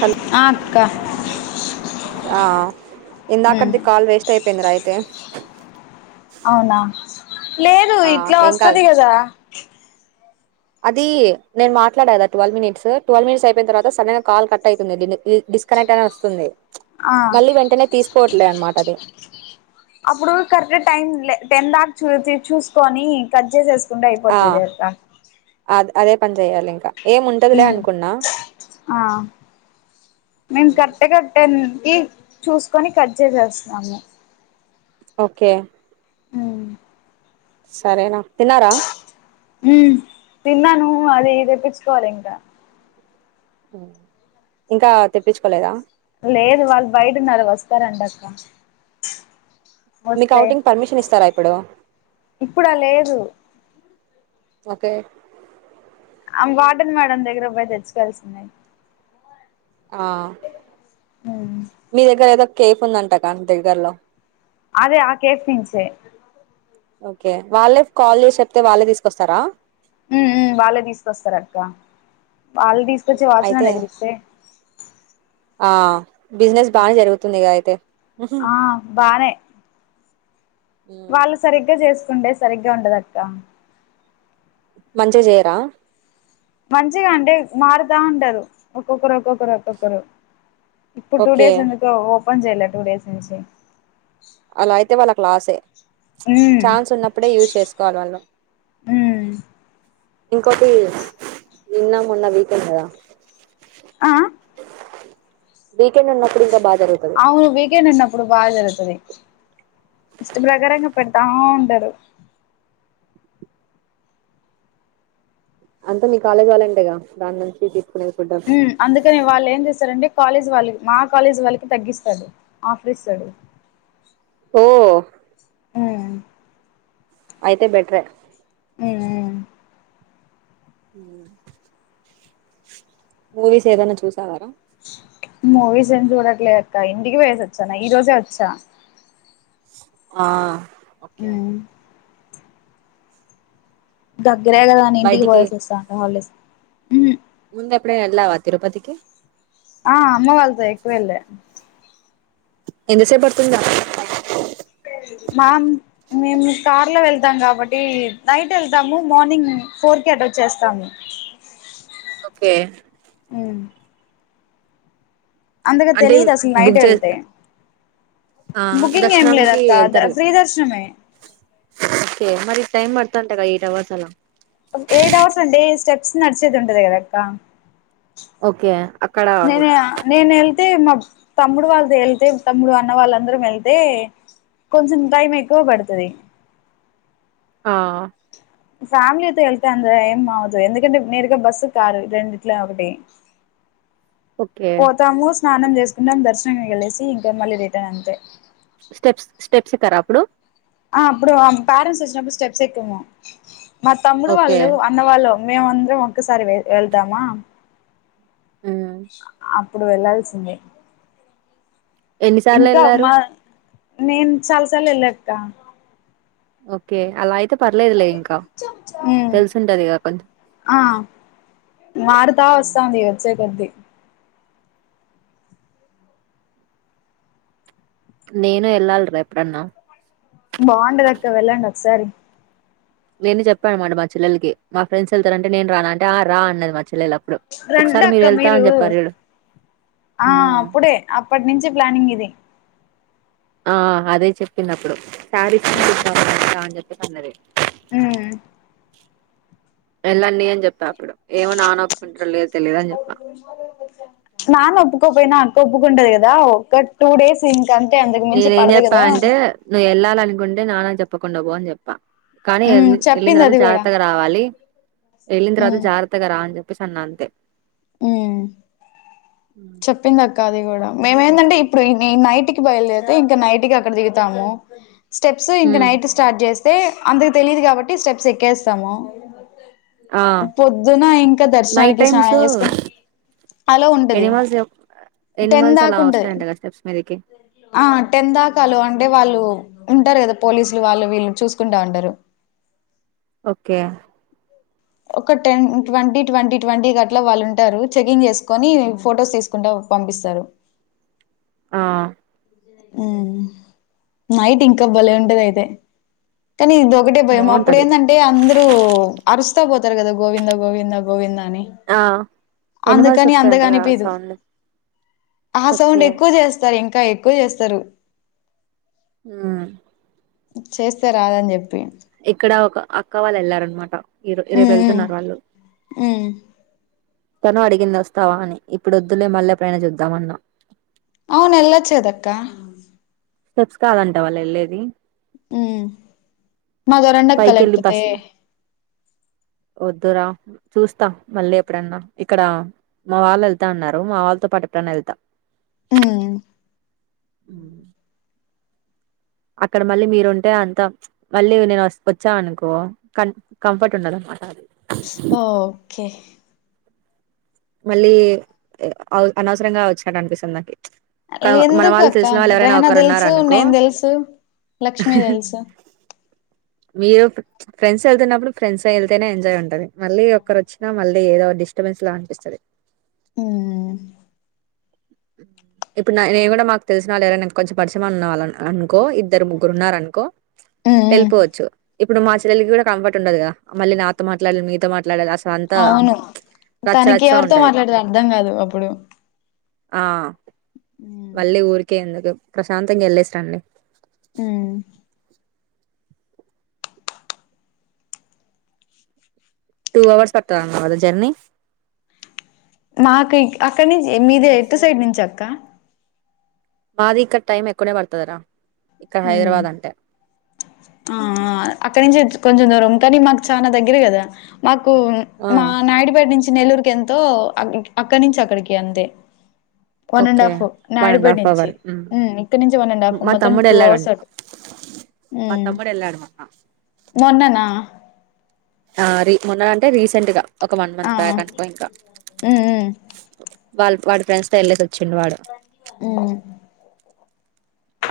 Hello ఆ అక్క ఆ ఉమ్ ఇందాకడిది కాల్ వేస్ట్ అయిపోయిందిరా అయితే. అవునా లేదు ఆ ఇట్లా ఒస్తది గదా. [inaudible] అదీ నేన్ మాట్లాడగదా ట్వల్వ్ మినిట్సూ ట్వల్వ్ మినిట్స్ అయిపోయిన తర్వాత సడన్గా కాల్ కట్ అయితుంది డిని ఈ డిస్కనెక్ [unintelligible] ఒస్తుంది ఆ మళ్ళీ వెంటనే తీసుకోవట్లే అనమాటది. అప్పుడూ కరెక్ట్ టైం లె టెన్ దా చూచి చూస్కోని కట్ చేసేసుకుంటే అయిపోతది కదక్క. అద్ అదే పని చెయ్యాలింకా. మ్మ్ ఆ మేం కర్ట్గా టెన్ కి చూసుకొని కట్ చేసేస్తున్నాము. ఒకే ఉమ్ సరేరా తిన్నారా. మ్మ్ తిన్నానూ అది తెప్పిచుకోవాలింకా. ఉ ఇంకా తెప్పిచుకోలేదా. లేదు వాళ్ళు బయటున్నారు వస్తారంటక్క. నీక్ అవుటింగ్ పర్మిషన్ ఇస్తరా ఇప్పుడూ. ఇప్పుడా లేదు ఓకే అ వార్డెన్ మేడం దగ్గరకు పోయి తెచ్చుకోవాల్సిందే. ఆ ఉమ్ మీ దగ్గరెదో కేఫ్ ఉందంటగా దగ్గర్లో. అదే ఆ కేఫ్ నించే. ఓకే వాళ్ళే కాల్ జేషి చెప్తె వాళ్ళే తీసుకొస్తరా. మ్మ్ మ్మ్ వాళ్ళే తీసుకొస్తరక్క వాళ్ళు తీసుకొచ్చి వాచ్మెన్ అయితే దగ్గరిస్తే ఆ బిజినెస్ బాగా జరుగుతుంది కదా అయితే. ఆ బానే వాళ్ళు సరిగ్గా చేసుకుంటే సరిగ్గా ఉండదక్కా. మంచిగ చేయరా. మంచిగ అంటే మారుతా ఉంటారు ఒక్కొక్కరు ఒక్కొక్కరు ఒక్కొక్కరు ఇప్పుడు టూ ఓకే డేస్ ఎందుకు ఓపన్ చేయలే టూ డేస్ నుంచి. అలా అయితే వాళ్ళకు లాసే. ఉమ్ ఛాన్స్ ఉన్నప్పుడే యూస్ చేస్కోవాలి వాళ్ళు. ఉమ్ ఇంకోటీ నిన్న మొన్న వీకెండ్ కదా. ఆ వీకెండ్ ఉన్నాప్పుడింకాబా అవును వేగేన అన్నప్పుడు బాగా జరుగుతది ఇష్ట ప్రకారంగా పెడతా ఉంటడు. అంత మీ కాలేజ్ వాళ్ళంటగా దాన్నుంచి డి మ్మ్ అందుకని వాల్లేం చేశారండి. కాలేజ్ వాళ్ళకి మా కాలేజ్ వాళ్ళకి తగ్గిస్తాడు ఆఫర్ ఇస్తాడు. ఓ మ్మ్ అయితే బెట్రే ఊ ఊ [unintelligible] మూవీస్ ఏదన్న చూసావారా. మూవీస్ ఏం చూడట్లేదు అక్క ఇంటికి వేసొచ్చా ఈ రోజే వచ్చా ఆ ఒక్కే మ్మ్ దగ్గరే కదాని ఇంటికి పొయ్యేసి వస్తాను హాలిడేస్ మ్మ్ ముందెప్పుడైన ఎల్లావా తిరుపతికి ఆ అమ్మ వాళ్ళతో ఎక్కువెళ్లా ఎంతసేప్ పడుతుందా మామ్ మేము కార్ లో వెళ్తాం కాబట్టి నైట్ వెళ్తాము మార్నింగ్ ఫోర్ కే అటోచేస్తాము ఒక్కే మ్మ్ అంతగా అంటే తెలియదు అసలు నైట్ బుక్చే వెళ్తే ఆ బుకింగ్ ఏం దర్శనానికి లేదక్క ఎళ్తారు ఇగ.. ఫ్రీ దర్శనమే ఓకే మరి టైమ్ పడుతంటా గా ఎయిట్ అవర్స్ అలా నడ్సేది ఉంటది కదక్కా ఓకే నేనే ఆ నేను అయితే మా తమ్ముడు వాళ్ళతో ఎలతే తమ్ముడు అన్న వాళ్ళందరం ఎళ్తే కొంచెం టైం ఎక్కువ బడుతుది ఆ.. ఫ్యామిలీతో వెళ్తే అంత ఏం అవదు ఎందుకంటే నేరుగా బస్సు కాారు రెండిట్లో ఒకటి ఓకే పోతాము స్నానం చేసుకున్నం దర్శనం ఇగ లేసి మళ్ళీ రిటర్న్ అంతే స్టెప్స్ స్టెప్స్ ఎకరా అప్పుడు ఆ అప్పుడు ఆ పెరెంట్స్ వచ్చినప్పుడు స్టెప్స్ ఎక్కము మా తమ్ముడు ఓకే వాళ్ళు అన్న వాళ్ళు మేమందం ఒక్కేసారి వె ఎల్దమా ఉమ్. ఆ.. అప్పుడు వెళ్ళాల్సిందే ఎన్నిసార్లు ఎల్లారు నెన్ సాలసళ్ళు వెళ్ళాక్క ఒక్కె అలాయితే ఉమ్ తెలిసుంటదిగా కొంచెం ఆ.. మారుతా ఉమ్. వస్తాంది వచ్చే కొద్దీ నేను ఎల్లలిరా ఎప్పుడన్నా బాగుందిరక్క వెళ్ళండి ఒకసారి నేను చెప్పా అనమాట మా చెల్లెల్కి మా ఫ్రెండ్స్ ఎల్తారంటే నేన్ రాన అంటే ఆ రా అన్నది చ్చలేల అప్పుడు రండి ఒకసారి అక్క మీరు ఎల్థారనీ చెప్పార్చుడు ఆ అప్పుడే అప్పట్నుంచే ప్లానింగ్ ఇది ఆ అదే చెప్పిందపుడు శారీ చూస్తావా అని చెప్పి అన్నది ఉమ్మ్.. ఎలాన్నీ అన్ చెప్ పిడు ఏమో నానఒప్కుంటాడో లేదుో తెలీదని చెప్ప కొప్పుకుంటది కదా ఒక్క టూ డేస్ ఇ నేనే ఏం చెప్పా అంటే నువ్ ఎల్లాలనుకుంటే నానక్ చెప్పకుండా పోో అని చెప్పా కానీ ఉమ్ ఎల్లి ఎల్లిన్ చెప్పింది తర్వాత అది కూడా జాగ్రత్తగా రావాలి ఎల్లిన్ తర్వాత ఉమ్ జాగ్రత్తగా రాఅని చెప్పి పసన్నంతే ఉమ్ చెప్పిందక్కా అది గుడా మేమెందంటే ఇప్పుడు ఈ నైట్ కి బయలుదేరితే ఇంకా నైట్ కి అక్కడ దిగుతాము స్టెప్స్ ఇంకా ఉమ్ నైట్ స్టార్ట్ చేస్తే అందరికి తెలీయదు కాబట్టి స్టెప్స్ ఎక్కేస్తాము ఆ పొద్దున ఇంకా నైట్ దర్శనానికి టైమ్స్ స్నానం చేసుకుని... అలో ఉంటది ఎనిమల్స్ ఎనిమల్స్ అలా టెందాకుంటది వస్తాయంట కదా స్టెప్స్ మీదకి ఆ.. టెన్ తాకాలు అంటే వాళ్ళు ఓ ఉంటారు కదా పోలీసులు వాళ్ళు వీళ్ళు చూసుకుంటా అంటరు ఒక్కే ఒక టెన్, ట్వంటీ, ట్వంటీ, ట్వంటీ గట్ల వాళ్ళు ఉంటారు చెకింగ్ చేసుకొని ఫొటోస్ తీసుకుంటా పంపిస్తారు ఆ ఉమ్ నైట్ ఇంకా భలే ఉంటదయితే కానీ ఇది ఒకటే పోయాము అప్పుడు బాగుంటది ఏంటంటే అందరూ అరుస్తా పోతారు కదా గోవిందా గోవిందా గోవిందా అని ఆ ఎనిమల్స్ అందుకని అంతగా వస్తాయంటగా అనిపీదు సౌండ్ ఆ ఓకే సౌండ్ ఎక్కువ చేస్తారు ఇంకా ఎక్కువ చేస్తారు ఉమ్ చేస్తే రాదని చెప్పి ఇక్కడ ఒక అక్క వాళ్ళు వెళ్లారనమాట ఇ రేపు వెళ్తున్నారు వాళ్ళు మ్ తను అడిగింది వస్తావా అని ఇప్పుడు వద్దులే మళ్ళీ ఎప్పుడైనా చూద్దామన్నా అవును వెళ్ళొచు కదా అక్కా స్టెప్స్ కాదంట వాళ్ళు వెళ్ళేది ఉమ్ మాతో రండక్కా పైకెళ్ళి లేకపోతే బస్ వద్దురా చూస్తా మళ్ళీ ఎప్పుడన్నా ఇక్కడ మా వాళ్ళు వెళ్తా అన్నారు మా వాళ్ళతో పాటు ఎప్పుడన్నా వెళ్తా హ్మ్ ఉమ్ అక్కడ మళ్ళీ మీరుంటే అంతా మళ్ళీ నేను వ వచ్చా అనుకో కం కంఫర్ట్ ఉండదు అన్నమాట అది స్ ఓ ఓకే మళ్ళీ అ అనవసరంగా వచ్చినట్టు అనిపిస్తుంది నాకి ఎందుకు అక్క రెహనా ఒకరు ఉన్నారు తెలుసు అనుకో నేను తెలుసు లక్ష్మీ తెల్సు [inaudible] మీరు ఫ్రెండ్స్ వెళ్తున్నప్పుడు ఫ్రెండ్స్ వెళ్తేనే ఎంజాయ్ ఉంటాది మళ్ళీ ఒక్కరు వచ్చినా మళ్ళీ ఏదో డిస్టర్బెన్స్ లా అనిపిస్తుంది ఉమ్ ఇప్పుడు నేను కూడా మాకు తెలిసిన వాళ్ళు ఎవరన్నా కొంచెం పరిచయం ఉన్న వాళ్ళని అనుకో కో ఓ ఇద్దరు ముగ్గురు ఉన్నారనుకో ఉమ్ ఉమ్ వెళ్ళిపోవచ్చు ఇప్పుడు మా చెల్లలికి కూడా కంఫర్ట్ ఉండదు కదా మళ్ళి నాతో మాట్లాడాల మీతో మాట్లాడాల అవును తనకి ఎవరితో ఉంటది మాట్లాడేది అర్థం కాదు అప్పుడు ఆ ఉమ్ మళ్ళీ ఊరికే ఎందుకు ప్రశాంతంగా వెళ్లేసి రండి ఉమ్ టూ హవర్స్ పడతది అన్నావ్ కదా జెర్నీ మాకు అక్కడి నుంచి మీది ఎటు సైడ్ నుంచి అక్క మాది ఇంకా టైమ్ ఎక్కువనే పడుతాదిరా ఉమ్ ఆ అక్కడి నుంచి కొంచెం దూరం కానీ మాకు చాలా దగ్గర కదా మాకు ఆ మా నాయుడుపేట నుంచి నెల్లూరుకి ఎంతో అక్కడి నుంచి అక్కడికి అంతే one and okay half one and Naidupeta half నుంచి అవర్ హ్మ్. ఉమ్ ఇక్కడ నుంచి వన్ అండ్ హాఫ్ మా మొత్తం తమ్ముడు టూ అవర్స్ వెళ్ళాడంట మా ఉమ్ తమ్ముడు వెళ్ళాడు మొన్న మొన్ననా ఆ రే మొన్న అంటే రీసెంట్ గా ఒక వన్ ఆ మంత్ బ్యాక్ అనుకో ఇంకా ఉమ్ ఉమ్ వాళ్ళ వాడి ఫ్రెండ్స్ తో వెళ్ళేసి వచ్చిండు వాడు ఉమ్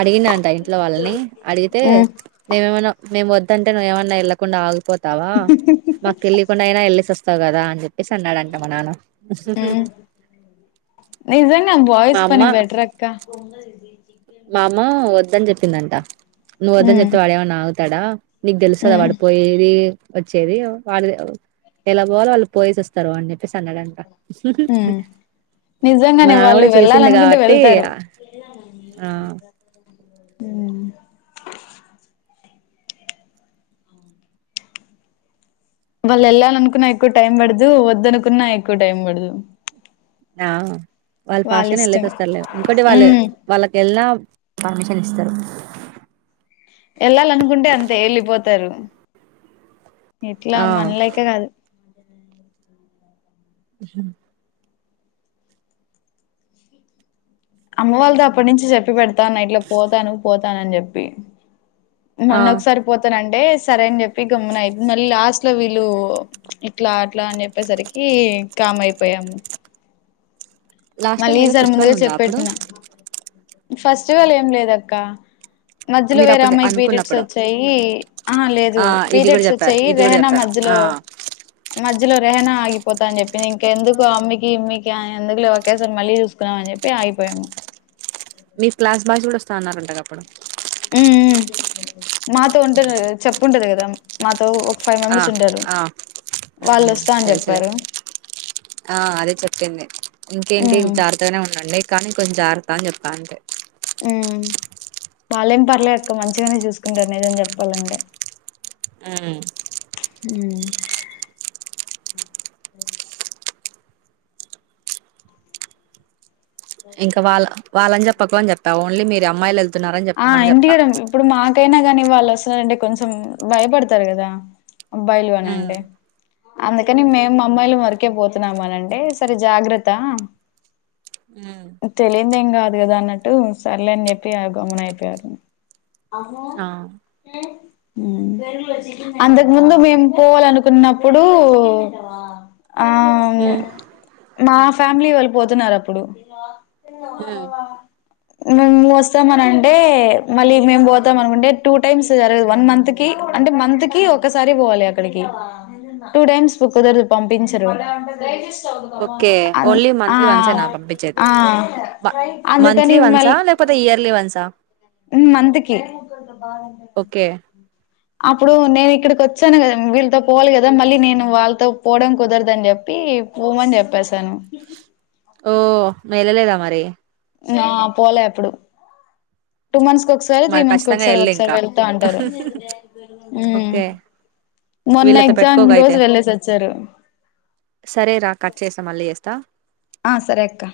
అడిగిన అంట ఇంట్లో వాళ్ళని అడిగితే ఉమ్ నేమేమన్నా మేము వద్దంటే నువ్వు ఏమన్నా వెళ్లకుండా ఆగిపోతావా మాకు తెలియకుండా అయినా వెళ్ళేసి వస్తావు కదా అని చెప్పి స అన్నాడంటా మా నాన్న ఉమ్ నిజంగా మా బాయ్స్ అమ్మ పని బెటర్ అక్కా మా అమ్మ వద్దని చెప్పిందంట నువ్వొద్దని ఉమ్ చెప్తే వాడేమన్నా ఆగుతాడా నీకు తెలుస్తదా ఉమ్ వాడుపోయేది వచ్చేది వాళ్ళు ఎలా పోవాలో వాళు పోయేస స్తారు అని చెప్పేసి అన్నాడంటా ఉమ్ మా నిజంగానే నాన్న వాళ్ళు కూడా చేసింది వెళ్ళాలనుకుంటే కాబట్టి వెళ్తారు ఆ మ్.. వాళ్ళు ఎళ్ళాలనుకున్న ఎక్కువ టైం పడదు వద్దు అనుకున్నా ఎక్కువ టైం పడదు ఆ వాళు వాళ్ళ ఫాష్ట్ గానె ఎళ్ళెసి ఇష్టం వస్తారులే ఇంకోటి వాళ్ళు ఉమ్ వాళ్ళకి ఎళ్నా పర్మిషన్ ఇస్తారు వెళ్ళాలనుకుంటే అంతే వెళ్ళిపోతారు ఇట్లా ఆ మనలైక కాదు హు మ్ అమ్మ వాళ్ళతో అప్పటి నుంచి చెప్పి పెడతాన్న ఇట్లా పోతాను పోతానని చెప్పి ఆ మొన్న ఒక సరిపోతానంటే సరే అని చెప్పి గమ్మున అయింది మళ్ళీ లాస్ట్ లో వీళ్ళు ఇట్లా అట్లా అని చెప్పేసరికీ కామ్ అయిపోయాము లాస్ట్ టైం ఏదో మళ్ళీఈసారి ఫెస్టివల్ ముందుగా ఉందా అప్పుడు చెప్పెట్టిన ఫస్టివల్ ఏం లేదక్క మధ్యలో మీరు వేరే అప్పుడు అమ్మాయికి పీరియడ్స్ అనుకున్నప్పుడు వచ్చాయి ఆ హా లేదు ఆ ఇది కూడా పీరియడ్స్ చెప్పారు వచ్చాయి ఇది కూడా రెహనా చెప్పారు మధ్యలో ఆ మధ్యలో రెహనా ఆగిపోతా అని చెప్పింది ఇంకెందుకు అమ్మికి ఇమ్మికి అ ఎందుకులె ఒకసారి మళ్ళీ చూసుకున్నాం అని చెప్పి ఆగిపోయాము మీ క్లాస్ బాయ్స్ కూడా వస్తాంఅన్నారంటగ అప్పుడు మ్... ఉమ్ మాతో ఉంటరు కద చెప్పుంటది కదా మాతో ఫైవ్ ఆ మెంబర్స్ ఉంటారు ఆ వాళ్ళు హ్మ్. వస్తా అని తెలుసులే చెప్పారు ఆ అదే చెప్పింది ఇంకేంటి ఉమ్ జాగ్రత్తగానే ఉండండి కానీ కొంచెం జాగ్రత్త అని చెప్పా అంతే మ్ వాళ్ళేం పర్లేక్క మంచిగానే చూసుకుంటారు నిజం చెప్పాలంటే మ్... మ్... ఇంకా వాళ్ళ వాళ్ళని చెప్పకు అని చెప్పా ఓన్లీ మీరు అమ్మాయిలు వెళ్ ఆ ఇంటికడ ఇప్పుడు మాకైనా గానీ వాళ్ళు వస్తున్నారంటే కొంచెం భయపడతారు కదా అబ్బాయిలు అని అంటె చెప్పా అందుకని మేము అమ్మాయిలంవరకే పోతున్నాము అనంటే సరే జాగ్రత్త తెలియందేం కాదు కదా అన్నట్టు సర్లే అని చెప్పి ఆ గమ్మున అయిపోయారు అవునా ఆ అంతకు ముందు మేము పోవాలనుకున్నప్పుడూ ఆ మ్ మా ఫ్యామిలీ వాళ్ళు పోతున్నారు అప్పుడు మ్మ్ నువ్వొస్త వస్తాం అని అంటే మళ్ళీ మేం పోతాం అనుకుంటే టూ టైమ్స్ జరగదు వన్ మంత్ కి అంటే మంత్ కి ఒక్కసారి పోలే అక్కడికి టూ టైమ్స్ కుదరదు పంపించరు ఓకే అ ఓన్లీ మంత్లీ వన్సేనా పంపించేది ఆ మ అందుకని మంత్లీ వన్సా మళ్ళీ లేకపోతే ఇయర్లీ వన్స్ మంత్ కి ఓకే అప్పుడు నేను ఇక్కడికి వచ్చాను కదా వీళ్ళతో పోవాలి కదా మళ్ళీ నేను వాళ్ళతో పోవడం కుదరదని చెప్పి పోమని చెప్పేసాను ఓ వెళ్ళలేదా మరి నా పోలే అప్పుడు టూ మంత్స్ కి ఒకసారి త్రీ మరి మంత్స్ కి ఖచ్చితంగా ఒకసారి వెళ్ళు ఒకసారి ఇంకా వెళ్తా ఉంటారు. మ్ ఓకే మొన్న వీళ్ళతో ఎగ్జామ్ రోజు వెళ్లేేసి వచ్చారు సరేరా కట్ చేస్తా మళ్ళీ చేస్తా ఆ సరే అక్క